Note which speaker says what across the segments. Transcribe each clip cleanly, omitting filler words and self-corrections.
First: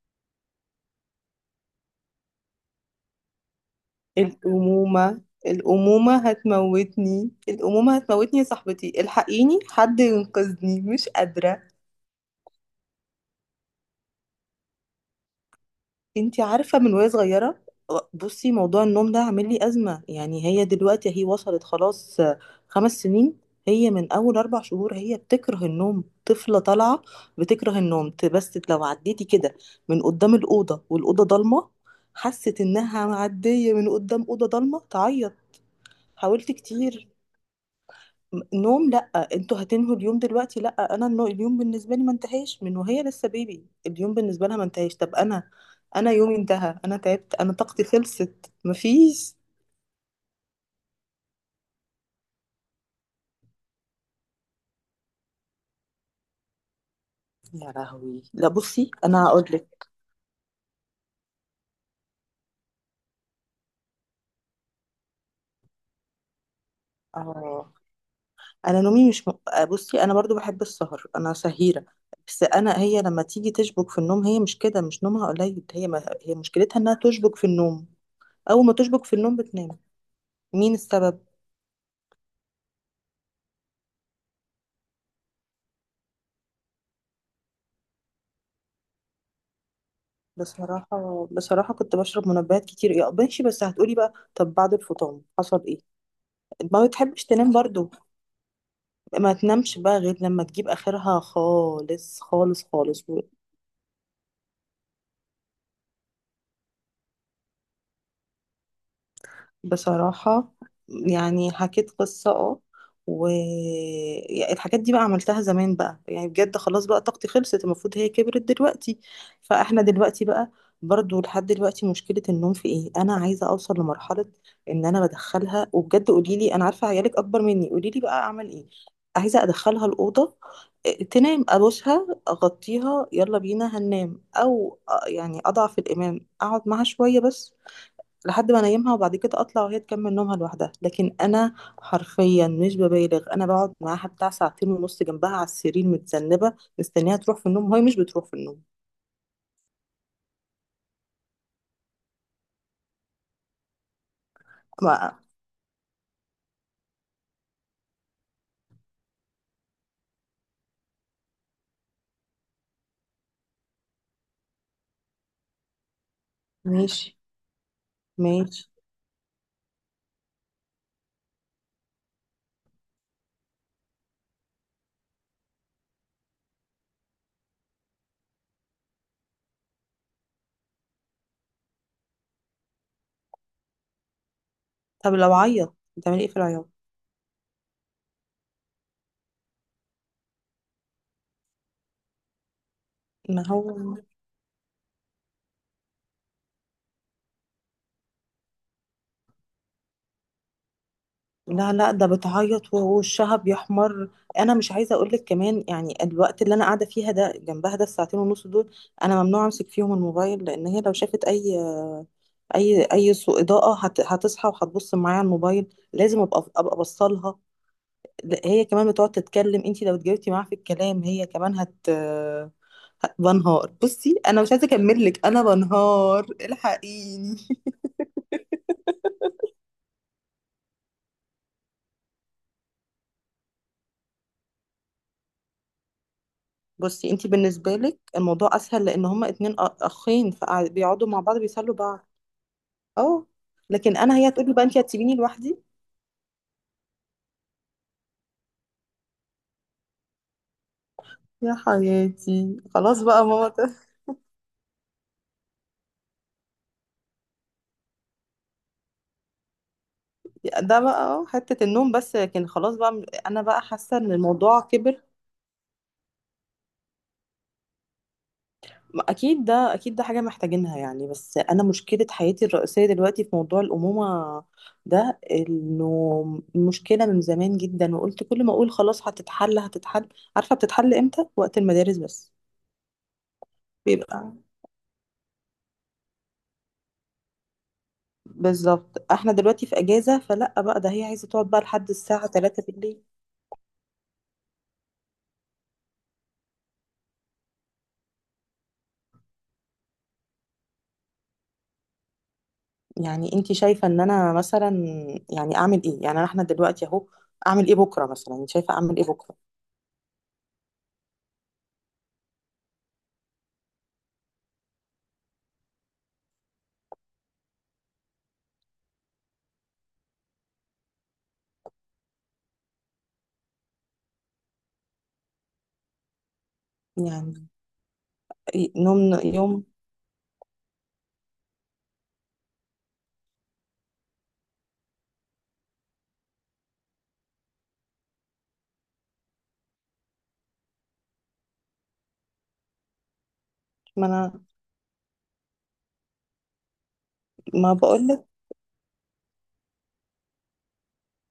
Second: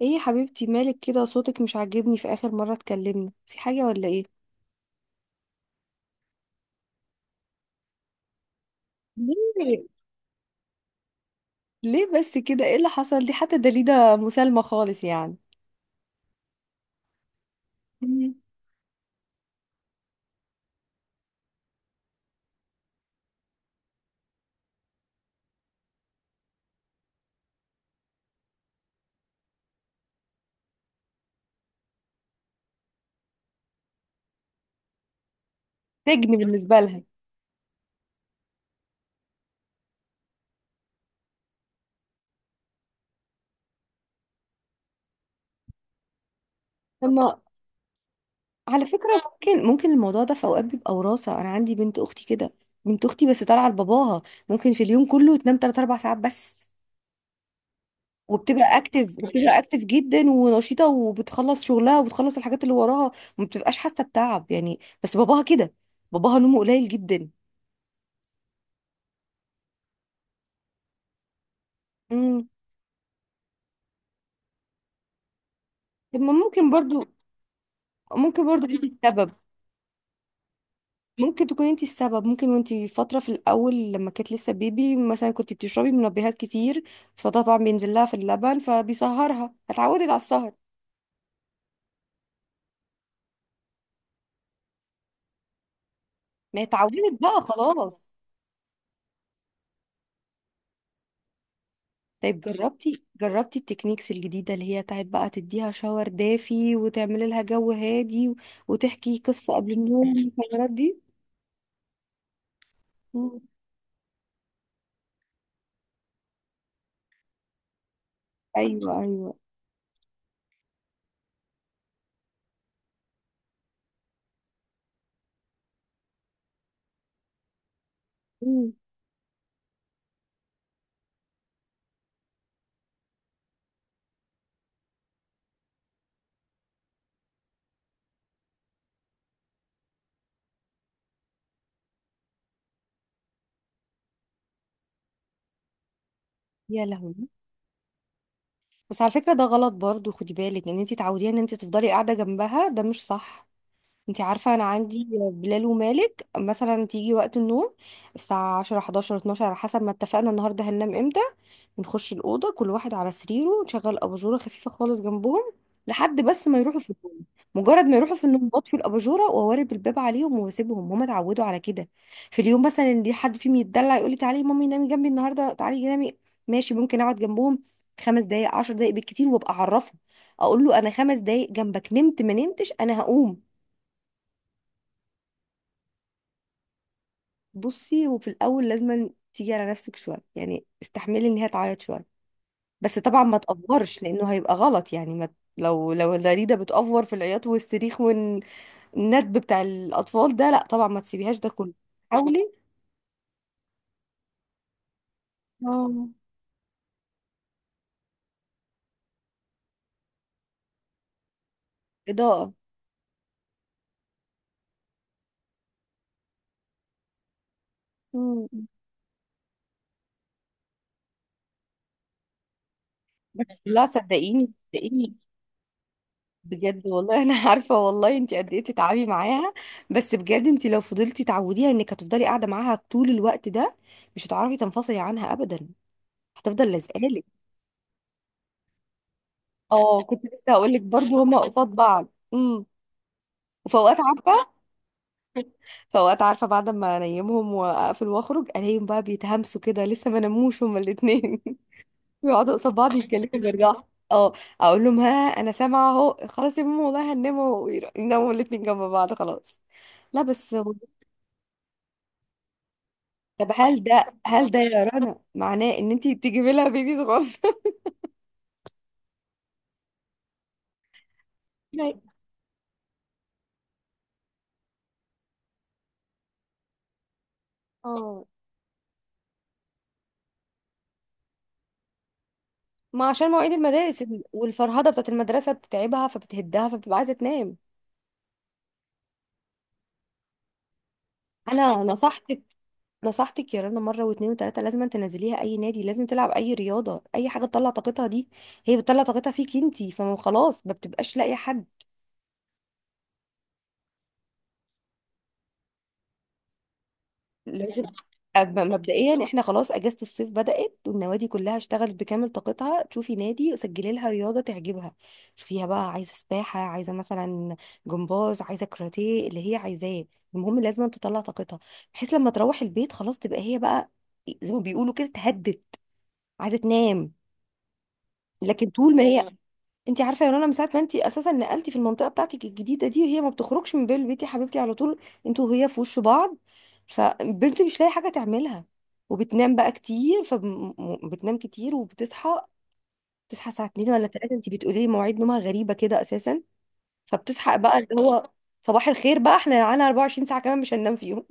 Speaker 1: ايه يا حبيبتي؟ مالك كده؟ صوتك مش عاجبني، في اخر مرة اتكلمنا في حاجة ولا ايه؟
Speaker 2: الأمومة. الأمومة هتموتني، الأمومة هتموتني يا صاحبتي، الحقيني
Speaker 1: ليه؟
Speaker 2: حد ينقذني، مش قادرة.
Speaker 1: ليه بس كده؟ ايه اللي حصل؟ دي حتى دليدة مسالمة خالص يعني.
Speaker 2: انتي عارفة من وهي صغيرة.
Speaker 1: مم.
Speaker 2: بصي، موضوع النوم ده عامل لي أزمة، يعني هي دلوقتي وصلت خلاص 5 سنين. هي من أول 4 شهور هي بتكره النوم، طفلة طالعة بتكره النوم. بس لو عديتي كده من قدام الأوضة والأوضة ضلمة، حست إنها معدية من قدام أوضة ضلمة، تعيط.
Speaker 1: سجن
Speaker 2: حاولت
Speaker 1: بالنسبة لها.
Speaker 2: كتير. نوم لا، انتوا هتنهوا اليوم دلوقتي؟ لا، اليوم بالنسبه لي ما انتهاش من وهي لسه بيبي، اليوم بالنسبه لها ما انتهاش، طب انا يومي انتهى، انا تعبت،
Speaker 1: اما،
Speaker 2: انا طاقتي خلصت،
Speaker 1: على فكرة،
Speaker 2: مفيش.
Speaker 1: ممكن الموضوع ده في اوقات بيبقى وراثة. انا عندي بنت اختي كده، بنت اختي بس طالعة لباباها. ممكن في اليوم كله تنام 3 4 ساعات بس.
Speaker 2: يا لهوي، لا
Speaker 1: وبتبقى
Speaker 2: بصي
Speaker 1: اكتف
Speaker 2: انا هقول
Speaker 1: وبتبقى اكتف
Speaker 2: لك.
Speaker 1: جدا ونشيطة، وبتخلص شغلها، وبتخلص الحاجات اللي وراها. وما بتبقاش حاسة بتعب يعني، بس باباها كده. باباها نومه قليل جدا.
Speaker 2: اه. انا نومي مش م... بصي انا برضو بحب السهر، انا سهيره. بس انا، هي لما تيجي تشبك في النوم، هي مش كده، مش نومها قليل، هي ما...
Speaker 1: طب ما
Speaker 2: هي
Speaker 1: ممكن
Speaker 2: مشكلتها انها
Speaker 1: برضو،
Speaker 2: تشبك في النوم، اول ما
Speaker 1: انت
Speaker 2: تشبك في
Speaker 1: السبب.
Speaker 2: النوم بتنام. مين السبب؟
Speaker 1: ممكن تكون انت السبب، ممكن. وانت فترة في الأول لما كانت لسه بيبي مثلا كنت بتشربي منبهات كتير. فطبعا بينزل لها في اللبن فبيسهرها، اتعودت على السهر.
Speaker 2: بصراحة بصراحة كنت بشرب منبهات كتير، يا ماشي، بس هتقولي بقى طب بعد الفطام حصل ايه؟
Speaker 1: ما هي
Speaker 2: ما
Speaker 1: اتعودت
Speaker 2: بتحبش
Speaker 1: بقى،
Speaker 2: تنام برضو،
Speaker 1: خلاص.
Speaker 2: ما تنامش بقى غير لما تجيب اخرها خالص
Speaker 1: طيب،
Speaker 2: خالص
Speaker 1: جربتي
Speaker 2: خالص.
Speaker 1: جربتي التكنيكس الجديدة اللي هي بتاعت بقى تديها شاور دافي وتعملي لها جو هادي وتحكي قصة قبل النوم
Speaker 2: بصراحة،
Speaker 1: والحوارات دي.
Speaker 2: يعني حكيت قصة، اه،
Speaker 1: مم.
Speaker 2: والحاجات دي بقى عملتها زمان بقى، يعني بجد خلاص بقى طاقتي خلصت، المفروض هي كبرت
Speaker 1: ايوه
Speaker 2: دلوقتي.
Speaker 1: ايوه.
Speaker 2: فاحنا دلوقتي بقى، برضو لحد دلوقتي مشكلة النوم في ايه؟ انا عايزة اوصل لمرحلة ان انا بدخلها، وبجد قولي لي، انا عارفة عيالك اكبر مني، قولي لي بقى اعمل ايه.
Speaker 1: مم.
Speaker 2: عايزة ادخلها الأوضة، إيه، تنام، ابوسها، اغطيها، يلا بينا هننام، او آه، يعني اضعف الامام، اقعد معاها شوية بس لحد ما انيمها، وبعد كده اطلع وهي تكمل نومها لوحدها. لكن انا حرفيا مش ببالغ، انا بقعد معاها بتاع ساعتين ونص جنبها على السرير، متذنبه،
Speaker 1: يا لهوي.
Speaker 2: مستنيها تروح في النوم وهي مش بتروح في النوم.
Speaker 1: بس على فكرة ده غلط برضو، خدي بالك ان انت تعوديها ان انت تفضلي قاعدة جنبها، ده مش صح. انت عارفة انا عندي
Speaker 2: ما
Speaker 1: بلال ومالك، مثلا تيجي وقت النوم، الساعة 10 11 12 على حسب ما اتفقنا النهاردة هننام امتى. نخش الأوضة، كل واحد على سريره، نشغل أباجورة خفيفة خالص جنبهم، لحد بس ما يروحوا في
Speaker 2: ماشي.
Speaker 1: النوم. مجرد ما يروحوا في النوم
Speaker 2: ماشي.
Speaker 1: بطفي الأباجورة وأوارب الباب عليهم وأسيبهم، هما اتعودوا على كده. في اليوم مثلا اللي حد فيهم يتدلع يقول لي تعالي يا مامي نامي جنبي النهاردة، تعالي نامي. ماشي، ممكن أقعد جنبهم خمس دقايق عشر دقايق بالكتير، وأبقى أعرفه، أقول له أنا خمس دقايق جنبك، نمت ما نمتش أنا هقوم.
Speaker 2: طب لو عيط بتعملي ايه في العياط؟
Speaker 1: بصي، وفي الأول لازم تيجي على نفسك شوية، يعني استحملي إن هي تعيط شوية. بس طبعا ما
Speaker 2: ما هو،
Speaker 1: تأفورش لأنه هيبقى غلط يعني، ما لو الداريدة بتأفور في العياط والصريخ والندب بتاع الأطفال ده، لا طبعا ما تسيبيهاش ده
Speaker 2: لا
Speaker 1: كله.
Speaker 2: لا، ده
Speaker 1: حاولي.
Speaker 2: بتعيط ووشها بيحمر. انا مش عايزه اقول لك كمان، يعني
Speaker 1: اه،
Speaker 2: الوقت اللي انا قاعده فيها ده جنبها ده، الساعتين ونص دول، انا ممنوع امسك فيهم الموبايل، لان هي لو شافت اي
Speaker 1: إضاءة.
Speaker 2: اي اي سوء اضاءه هتصحى وهتبص معايا على الموبايل، لازم ابقى بصلها. لا، هي
Speaker 1: مم.
Speaker 2: كمان بتقعد تتكلم، انت لو اتجاوبتي معاها في الكلام هي كمان
Speaker 1: بس
Speaker 2: بنهار.
Speaker 1: لا،
Speaker 2: بصي انا
Speaker 1: صدقيني،
Speaker 2: مش عايزه اكمل
Speaker 1: صدقيني
Speaker 2: لك، انا بنهار،
Speaker 1: بجد والله. انا
Speaker 2: الحقيني.
Speaker 1: عارفه والله انت قد ايه تتعبي معاها. بس بجد انت لو فضلتي تعوديها انك هتفضلي قاعده معاها طول الوقت ده، مش هتعرفي تنفصلي عنها ابدا. هتفضل
Speaker 2: بصي
Speaker 1: لازقالك.
Speaker 2: انت بالنسبه لك الموضوع اسهل لان هما اتنين
Speaker 1: اه، كنت
Speaker 2: اخين،
Speaker 1: لسه هقول لك
Speaker 2: فبيقعدوا مع
Speaker 1: برضه هما
Speaker 2: بعض،
Speaker 1: قصاد
Speaker 2: بيسلوا
Speaker 1: بعض.
Speaker 2: بعض.
Speaker 1: امم.
Speaker 2: اه،
Speaker 1: وفي اوقات،
Speaker 2: لكن انا هي
Speaker 1: عارفه،
Speaker 2: هتقولي بقى انت هتسيبيني لوحدي،
Speaker 1: فوقت عارفة بعد ما انيمهم واقفل واخرج الاقيهم بقى بيتهمسوا كده لسه ما ناموش هما الاتنين.
Speaker 2: يا
Speaker 1: بيقعدوا
Speaker 2: حياتي
Speaker 1: قصاد بعض
Speaker 2: خلاص بقى
Speaker 1: يتكلموا
Speaker 2: ماما.
Speaker 1: بيرجعوا. اه. اقول لهم ها انا سامعة اهو، خلاص يا ماما والله هنناموا، يناموا الاتنين جنب بعض، خلاص. لا بس
Speaker 2: ده بقى اه حتة النوم بس، لكن خلاص بقى انا
Speaker 1: طب،
Speaker 2: بقى
Speaker 1: هل
Speaker 2: حاسة ان
Speaker 1: ده هل ده
Speaker 2: الموضوع
Speaker 1: يا
Speaker 2: كبر.
Speaker 1: رنا معناه ان انتي تجيبي لها بيبي صغير؟
Speaker 2: ما اكيد ده، اكيد ده حاجة محتاجينها، يعني بس انا
Speaker 1: لا.
Speaker 2: مشكلة حياتي الرئيسية دلوقتي في موضوع الأمومة ده، انه مشكلة من زمان جدا، وقلت
Speaker 1: اه.
Speaker 2: كل ما اقول خلاص هتتحل هتتحل. عارفة بتتحل امتى؟ وقت المدارس بس.
Speaker 1: ما عشان مواعيد المدارس
Speaker 2: بيبقى
Speaker 1: والفرهدة بتاعت المدرسة بتتعبها فبتهدها فبتبقى عايزة تنام.
Speaker 2: بالظبط، احنا دلوقتي في اجازة فلا بقى، ده هي عايزة تقعد بقى
Speaker 1: انا
Speaker 2: لحد الساعة 3 بالليل.
Speaker 1: نصحتك يا رنا مره واتنين وتلاته، لازم تنزليها اي نادي، لازم تلعب اي رياضه، اي حاجه تطلع طاقتها دي. هي بتطلع طاقتها فيك انتي، فما خلاص ما بتبقاش لاقيه حد.
Speaker 2: يعني انت شايفة ان انا مثلا، يعني اعمل ايه؟ يعني احنا دلوقتي اهو، اعمل ايه
Speaker 1: لازم.
Speaker 2: بكرة مثلا؟ انت شايفة اعمل ايه
Speaker 1: مبدئيا
Speaker 2: بكرة؟
Speaker 1: احنا خلاص اجازه الصيف بدات والنوادي كلها اشتغلت بكامل طاقتها، تشوفي نادي سجلي لها رياضه تعجبها. شوفيها بقى، عايزه سباحه، عايزه مثلا جمباز، عايزه كاراتيه، اللي هي عايزاه. المهم لازم تطلع طاقتها، بحيث لما تروح البيت خلاص تبقى هي بقى زي ما بيقولوا كده اتهدت، عايزه تنام.
Speaker 2: يعني
Speaker 1: لكن
Speaker 2: إيه
Speaker 1: طول ما
Speaker 2: نوم
Speaker 1: هي،
Speaker 2: يوم؟
Speaker 1: انت عارفه يا رنا من ساعه ما انت اساسا نقلتي في المنطقه بتاعتك الجديده دي وهي ما بتخرجش من بين البيت يا حبيبتي على طول، انتوا وهي في وش بعض، فبنت مش لاقي حاجه تعملها، وبتنام بقى كتير، فبتنام كتير وبتصحى. تصحى الساعه 2 ولا
Speaker 2: ما
Speaker 1: 3،
Speaker 2: انا،
Speaker 1: انت بتقولي لي مواعيد نومها غريبه كده اساسا. فبتصحى
Speaker 2: ما
Speaker 1: بقى اللي
Speaker 2: بقولك.
Speaker 1: هو، صباح الخير بقى، احنا على 24 ساعه كمان مش هننام فيهم.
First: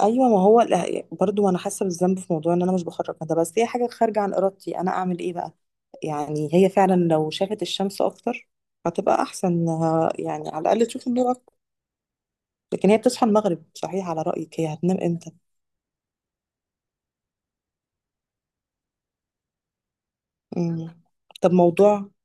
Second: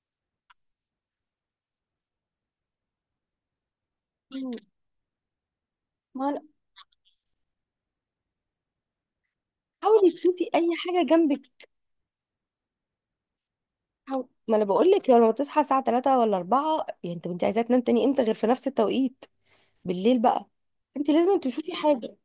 Speaker 2: ايوه، ما هو لا، برضو انا حاسة بالذنب في موضوع ان انا مش بخرج ده، بس هي حاجة خارجة عن ارادتي، انا اعمل ايه بقى. يعني هي فعلا لو شافت الشمس اكتر هتبقى احسن، إنها
Speaker 1: حاولي تشوفي
Speaker 2: يعني على
Speaker 1: اي
Speaker 2: الاقل
Speaker 1: حاجه
Speaker 2: تشوف النور
Speaker 1: جنبك.
Speaker 2: اكتر. لكن هي بتصحى المغرب، صحيح على
Speaker 1: ما
Speaker 2: رأيك
Speaker 1: انا
Speaker 2: هي
Speaker 1: بقول
Speaker 2: هتنام
Speaker 1: لك، لما
Speaker 2: امتى؟
Speaker 1: تصحى الساعه 3 ولا 4 يعني انت عايزه تنام تاني امتى غير في نفس التوقيت؟ بالليل بقى.
Speaker 2: مم.
Speaker 1: انت لازم
Speaker 2: طب
Speaker 1: تشوفي
Speaker 2: موضوع،
Speaker 1: حاجه.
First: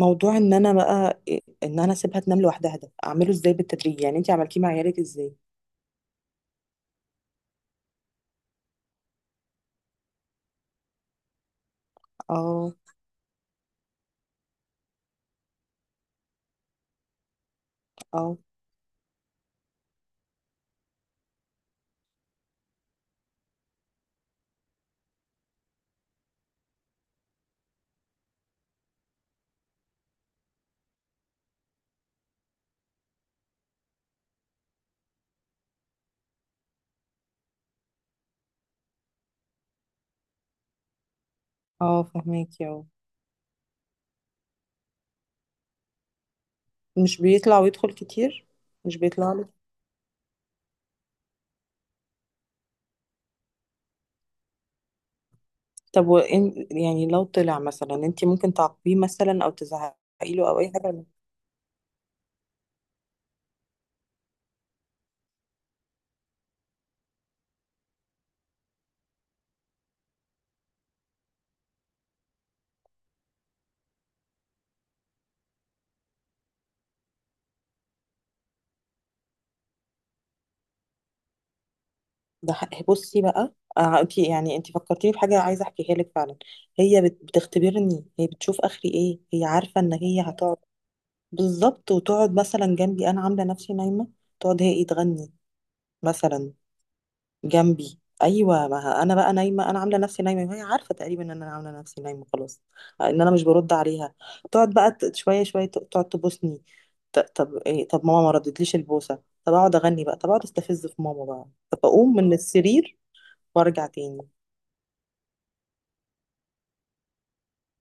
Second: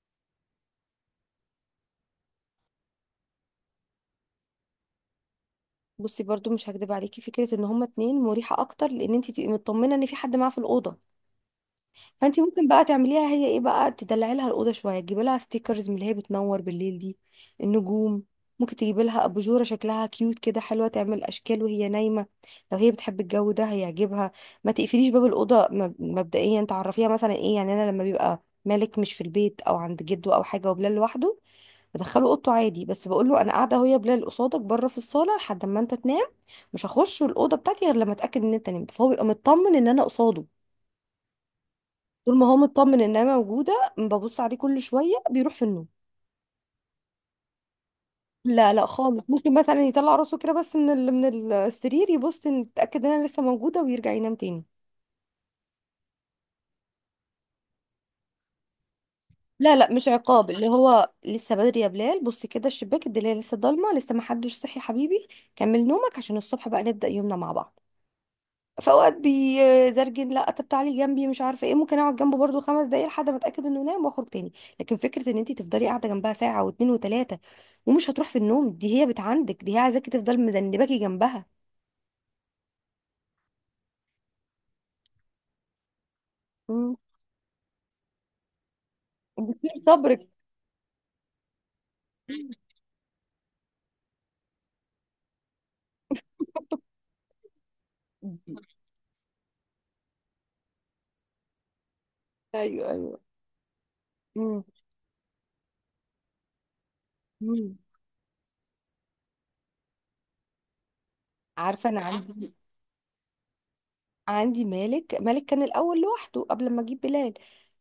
Speaker 2: موضوع ان انا بقى ان انا اسيبها تنام لوحدها، ده اعمله ازاي بالتدريج، يعني انتي عملتيه مع عيالك ازاي؟
Speaker 1: بصي، برضو مش هكدب عليكي فكره ان هما اتنين مريحه اكتر، لان انت تبقي مطمنه ان في حد معاه في الاوضه. فانت ممكن
Speaker 2: اه،
Speaker 1: بقى تعمليها، هي ايه بقى، تدلعي لها الاوضه شويه، تجيبي لها ستيكرز من اللي هي بتنور بالليل دي. النجوم.
Speaker 2: اه،
Speaker 1: ممكن تجيبي لها اباجوره شكلها كيوت كده، حلوه، تعمل اشكال وهي نايمه. لو هي بتحب الجو ده هيعجبها. ما تقفليش باب الاوضه. مبدئيا تعرفيها مثلا ايه يعني، انا لما بيبقى مالك مش في البيت او عند جده او حاجه وبلال لوحده، بدخله اوضته عادي، بس بقول له انا قاعده اهو يا بلال قصادك بره في الصاله لحد ما انت تنام. مش هخش الاوضه بتاعتي غير لما اتاكد ان انت نمت، فهو بيبقى مطمن ان انا قصاده.
Speaker 2: اه
Speaker 1: طول ما هو
Speaker 2: فهماكي، اه.
Speaker 1: مطمن ان انا موجوده، ببص عليه كل شويه بيروح في النوم.
Speaker 2: مش بيطلع ويدخل كتير؟
Speaker 1: لا، لا
Speaker 2: مش
Speaker 1: خالص.
Speaker 2: بيطلع لك؟
Speaker 1: ممكن مثلا يطلع راسه كده بس من من السرير يبص ان يتاكد ان انا لسه موجوده ويرجع ينام تاني.
Speaker 2: طب وإن يعني لو طلع مثلا، انتي ممكن تعاقبيه مثلا او
Speaker 1: لا، لا
Speaker 2: تزعقي
Speaker 1: مش
Speaker 2: له
Speaker 1: عقاب،
Speaker 2: او
Speaker 1: اللي
Speaker 2: اي حاجه؟
Speaker 1: هو لسه بدري يا بلال، بص كده الشباك، الدنيا لسه ضلمه، لسه ما حدش صحي يا حبيبي. كمل نومك عشان الصبح بقى نبدا يومنا مع بعض. فاوقات بيزرجن لا طب تعالي جنبي مش عارفه ايه، ممكن اقعد جنبه برضو خمس دقايق لحد ما اتاكد انه نام واخرج تاني. لكن فكره ان انت تفضلي قاعده جنبها ساعه واتنين وتلاته ومش هتروح في النوم، دي هي بت عندك، دي هي عايزاكي تفضل مذنباكي جنبها.
Speaker 2: بصي بقى، آه انتي يعني انتي فكرتيني بحاجه عايزه احكيها لك فعلا.
Speaker 1: مم.
Speaker 2: بتختبرني، هي بتشوف اخري ايه، هي
Speaker 1: وبتطير
Speaker 2: عارفه ان هي
Speaker 1: صبرك.
Speaker 2: هتقعد. بالظبط، وتقعد مثلا جنبي انا عامله نفسي نايمه، تقعد هي ايه، تغني مثلا جنبي. ايوه، ما ه- انا بقى نايمه، انا عامله نفسي نايمه، وهي عارفه تقريبا ان انا عامله نفسي نايمه، خلاص
Speaker 1: ايوه ايوه.
Speaker 2: ان انا مش برد عليها.
Speaker 1: مم.
Speaker 2: تقعد بقى شويه شويه، تقعد تبوسني، طب
Speaker 1: مم.
Speaker 2: ايه، طب ماما ما ردتليش البوسه، طب اقعد اغني بقى، طب اقعد استفز في ماما بقى. طب
Speaker 1: عارفه، انا
Speaker 2: اقوم من
Speaker 1: عندي،
Speaker 2: السرير وارجع تاني.
Speaker 1: مالك كان الاول لوحده قبل ما اجيب بلال.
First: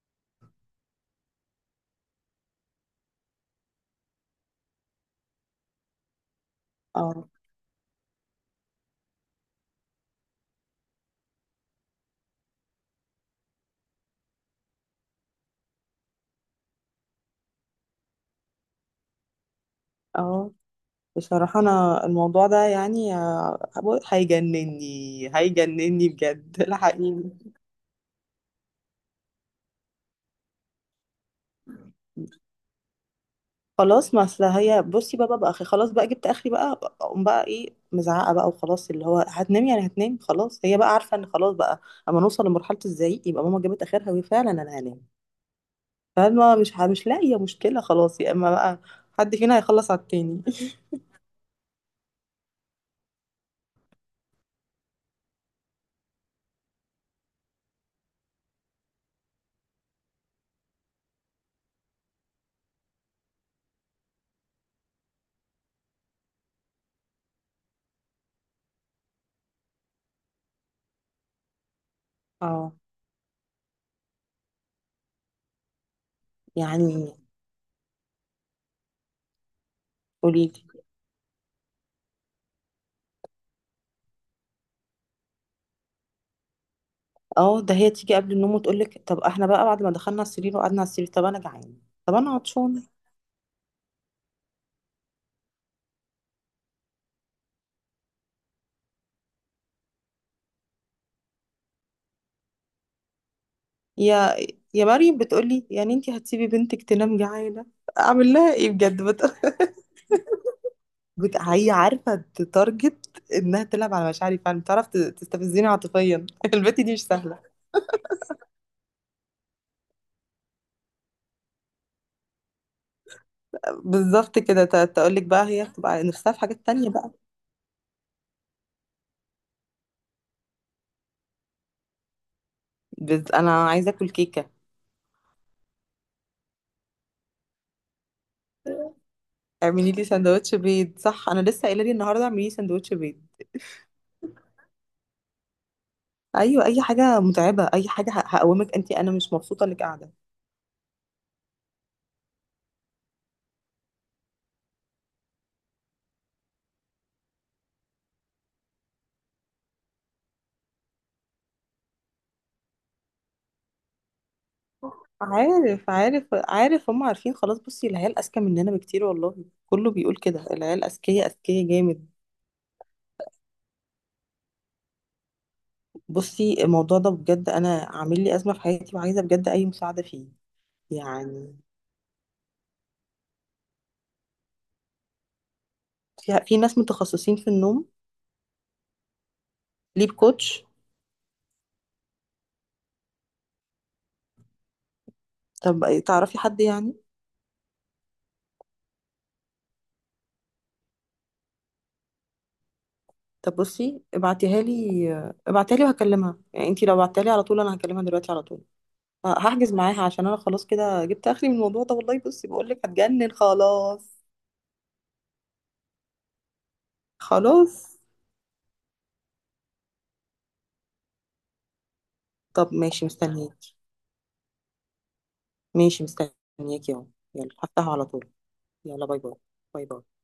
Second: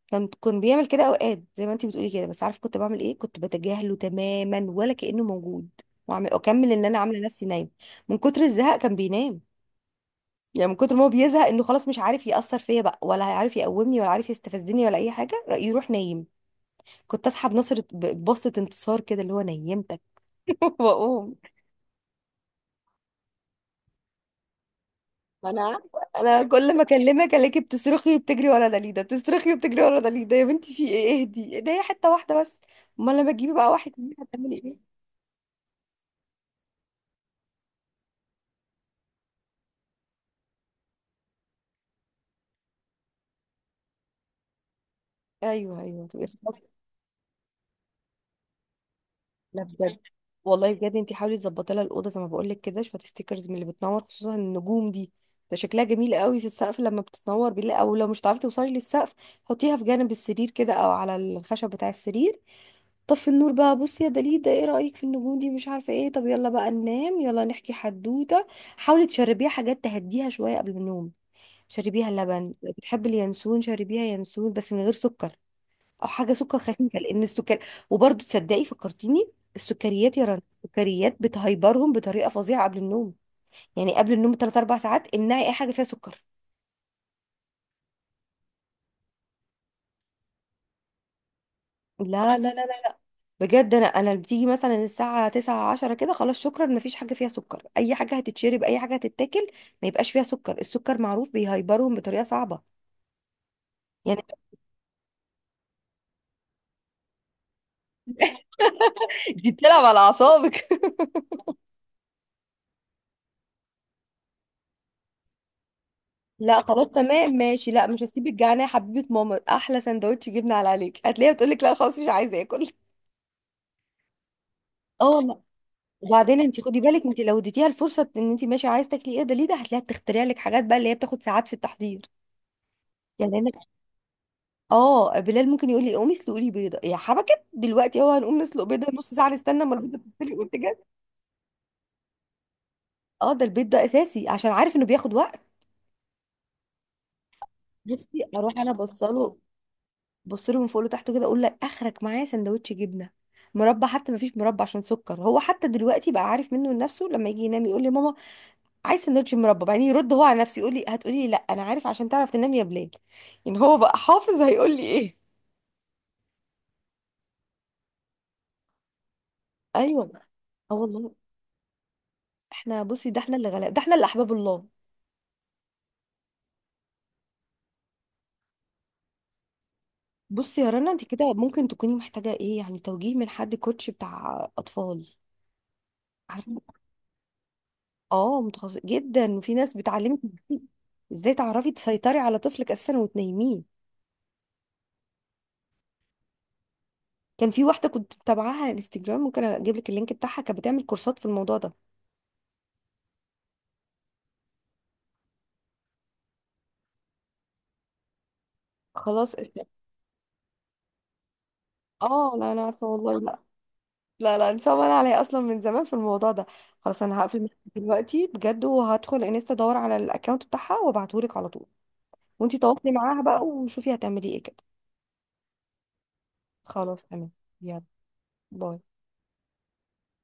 Speaker 1: كان بيعمل كده اوقات زي ما انت بتقولي كده، بس عارف كنت بعمل ايه؟ كنت بتجاهله تماما ولا كأنه موجود، واعمل اكمل ان انا عامله
Speaker 2: اه،
Speaker 1: نفسي نايمه. من كتر الزهق كان بينام. يعني من كتر ما هو بيزهق انه خلاص مش عارف يأثر فيا بقى ولا هيعرف يقومني ولا عارف يستفزني ولا اي حاجه رأي يروح نايم. كنت اسحب نصر، ببصه انتصار كده اللي هو نيمتك.
Speaker 2: اه.
Speaker 1: واقوم.
Speaker 2: بصراحه انا الموضوع ده يعني آه، هيجنني،
Speaker 1: انا عارفة.
Speaker 2: هيجنني
Speaker 1: انا
Speaker 2: بجد
Speaker 1: كل ما
Speaker 2: الحقيقي.
Speaker 1: اكلمك الاقيكي بتصرخي وبتجري ورا دليده، بتصرخي وبتجري ورا دليده. يا بنتي في ايه؟ اهدي، إيه ده، هي حته واحده بس. امال لما تجيبي بقى واحد
Speaker 2: خلاص،
Speaker 1: اتنين
Speaker 2: ما اصل
Speaker 1: هتعملي
Speaker 2: هي،
Speaker 1: ايه؟
Speaker 2: بصي بقى اخي، خلاص بقى جبت اخري بقى، اقوم بقى ايه مزعقه بقى، وخلاص اللي هو هتنام. يعني هتنام خلاص، هي بقى عارفه ان خلاص بقى اما نوصل لمرحله الزعيق يبقى ماما جابت اخرها، وهي فعلا انا هنام.
Speaker 1: ايوه ايوه تبقي
Speaker 2: فاهمه،
Speaker 1: خلاص.
Speaker 2: مش لاقيه مشكله، خلاص يا اما بقى حد فينا
Speaker 1: لا
Speaker 2: هيخلص
Speaker 1: بجد.
Speaker 2: على التاني.
Speaker 1: والله بجد، انتي حاولي تظبطي لها الاوضه زي ما بقول لك كده، شويه ستيكرز من اللي بتنور، خصوصا النجوم دي. ده شكلها جميل قوي في السقف لما بتتنور بالله، او لو مش هتعرفي توصلي للسقف، حطيها في جانب السرير كده او على الخشب بتاع السرير. طفي النور بقى، بصي يا دليل ده ايه رأيك في النجوم دي مش عارفة ايه، طب يلا بقى ننام، يلا نحكي حدوتة. حاولي تشربيها حاجات تهديها شوية قبل النوم. شربيها لبن، لو
Speaker 2: اه،
Speaker 1: بتحبي اليانسون شربيها ينسون، بس من غير سكر، او حاجة سكر خفيفة،
Speaker 2: يعني
Speaker 1: لان السكر، وبرضه تصدقي فكرتيني، السكريات يا رنا،
Speaker 2: قولي لي.
Speaker 1: السكريات بتهيبرهم بطريقة فظيعة قبل النوم. يعني قبل النوم بثلاث اربع ساعات امنعي اي حاجة فيها سكر.
Speaker 2: اه ده هي تيجي قبل النوم وتقول لك طب احنا بقى بعد ما دخلنا على السرير وقعدنا على السرير، طب انا جعانه، طب انا
Speaker 1: لا لا
Speaker 2: عطشانه.
Speaker 1: لا. بجد، انا بتيجي مثلا الساعه 9 10 كده، خلاص شكرا مفيش حاجه فيها سكر، اي حاجه هتتشرب اي حاجه هتتاكل ما يبقاش فيها سكر، السكر معروف بيهيبرهم بطريقه صعبه. يعني.
Speaker 2: يا، يا مريم بتقولي يعني انت هتسيبي بنتك تنام جعانه؟ اعمل لها ايه بجد؟
Speaker 1: دي بتلعب على اعصابك.
Speaker 2: هي عارفه تتارجت انها تلعب على مشاعري، فعلا بتعرف تستفزني عاطفيا.
Speaker 1: لا
Speaker 2: البت
Speaker 1: خلاص
Speaker 2: دي مش
Speaker 1: تمام
Speaker 2: سهله.
Speaker 1: ماشي، لا مش هسيبك جعانه يا حبيبه ماما، احلى سندوتش جبنه على عليك، هتلاقيها بتقول لك لا خلاص مش عايزه اكل.
Speaker 2: بالظبط كده،
Speaker 1: اه
Speaker 2: تقول لك
Speaker 1: والله.
Speaker 2: بقى هي بتبقى نفسها في
Speaker 1: وبعدين انت
Speaker 2: حاجات
Speaker 1: خدي
Speaker 2: تانية
Speaker 1: بالك،
Speaker 2: بقى.
Speaker 1: انت لو اديتيها الفرصه ان انت ماشي عايزه تاكلي ايه، ده ليه، ده هتلاقيها بتخترع لك حاجات بقى اللي هي بتاخد ساعات في التحضير. يعني انا،
Speaker 2: انا عايزه اكل كيكه،
Speaker 1: اه، بلال ممكن يقول لي قومي اسلقي لي بيضه يا حبكت دلوقتي، اهو هنقوم نسلق بيضه نص ساعه نستنى اما
Speaker 2: اعملي
Speaker 1: البيضه
Speaker 2: لي
Speaker 1: تتسلق
Speaker 2: سندوتش
Speaker 1: وتجهز.
Speaker 2: بيض. صح، انا لسه قايله لي النهارده اعملي لي سندوتش بيض.
Speaker 1: اه، ده البيض ده اساسي عشان عارف انه بياخد وقت.
Speaker 2: ايوه، اي حاجه متعبه، اي
Speaker 1: بصي،
Speaker 2: حاجه
Speaker 1: اروح انا
Speaker 2: هقومك، انت انا مش
Speaker 1: بصله،
Speaker 2: مبسوطه انك قاعده.
Speaker 1: بصله من فوق لتحت كده، اقول لك اخرك معايا سندوتش جبنه، مربى، حتى ما فيش مربى عشان سكر، هو حتى دلوقتي بقى عارف منه لنفسه، لما يجي ينام يقول لي ماما عايز سندوتش مربى، بعدين يرد هو على نفسه يقول لي هتقولي لي لا، انا عارف عشان تعرف تنام يا بلال. يعني هو بقى حافظ هيقول لي ايه.
Speaker 2: عارف، عارف، عارف، هم عارفين خلاص، بصي العيال اذكى مننا بكتير، والله كله
Speaker 1: ايوه.
Speaker 2: بيقول كده،
Speaker 1: اه
Speaker 2: العيال
Speaker 1: والله.
Speaker 2: اذكياء اذكياء جامد.
Speaker 1: احنا، بصي ده احنا اللي غلاب، ده احنا اللي احباب الله.
Speaker 2: بصي الموضوع ده بجد انا عامل لي ازمه في حياتي، وعايزه بجد اي مساعده فيه.
Speaker 1: بصي يا رنا، انت كده
Speaker 2: يعني
Speaker 1: ممكن تكوني محتاجه ايه يعني، توجيه من حد كوتش بتاع اطفال.
Speaker 2: في
Speaker 1: عارفه.
Speaker 2: ناس متخصصين في النوم،
Speaker 1: اه، متخصص جدا، وفي ناس
Speaker 2: ليب
Speaker 1: بتعلمك
Speaker 2: كوتش.
Speaker 1: ازاي تعرفي تسيطري على طفلك اساسا وتنيميه.
Speaker 2: طب تعرفي حد يعني؟
Speaker 1: كان في واحده كنت متابعاها على الانستجرام، ممكن اجيب لك اللينك بتاعها، كانت بتعمل كورسات في الموضوع ده.
Speaker 2: طب بصي ابعتيها لي، ابعتيها لي وهكلمها، يعني انتي لو بعتيها لي على طول انا هكلمها دلوقتي على طول.
Speaker 1: خلاص إيه.
Speaker 2: هحجز معاها، عشان انا خلاص كده جبت اخري من الموضوع ده، والله
Speaker 1: اه
Speaker 2: بصي
Speaker 1: لا، انا
Speaker 2: بقول لك
Speaker 1: عارفه والله
Speaker 2: هتجنن
Speaker 1: لا.
Speaker 2: خلاص.
Speaker 1: لا لا، انسان انا عليا اصلا من زمان في الموضوع ده. خلاص انا هقفل معاكي
Speaker 2: خلاص.
Speaker 1: دلوقتي بجد، وهدخل انستا ادور على الاكونت بتاعها وابعته لك على طول. وانتي
Speaker 2: طب
Speaker 1: تواصلي
Speaker 2: ماشي،
Speaker 1: معاها بقى
Speaker 2: مستنياكي.
Speaker 1: وشوفي هتعملي ايه كده.
Speaker 2: ماشي مستنياكي
Speaker 1: خلاص
Speaker 2: اهو.
Speaker 1: تمام.
Speaker 2: يلا
Speaker 1: يلا،
Speaker 2: هفتحه على طول.
Speaker 1: باي.
Speaker 2: يلا باي باي. باي باي.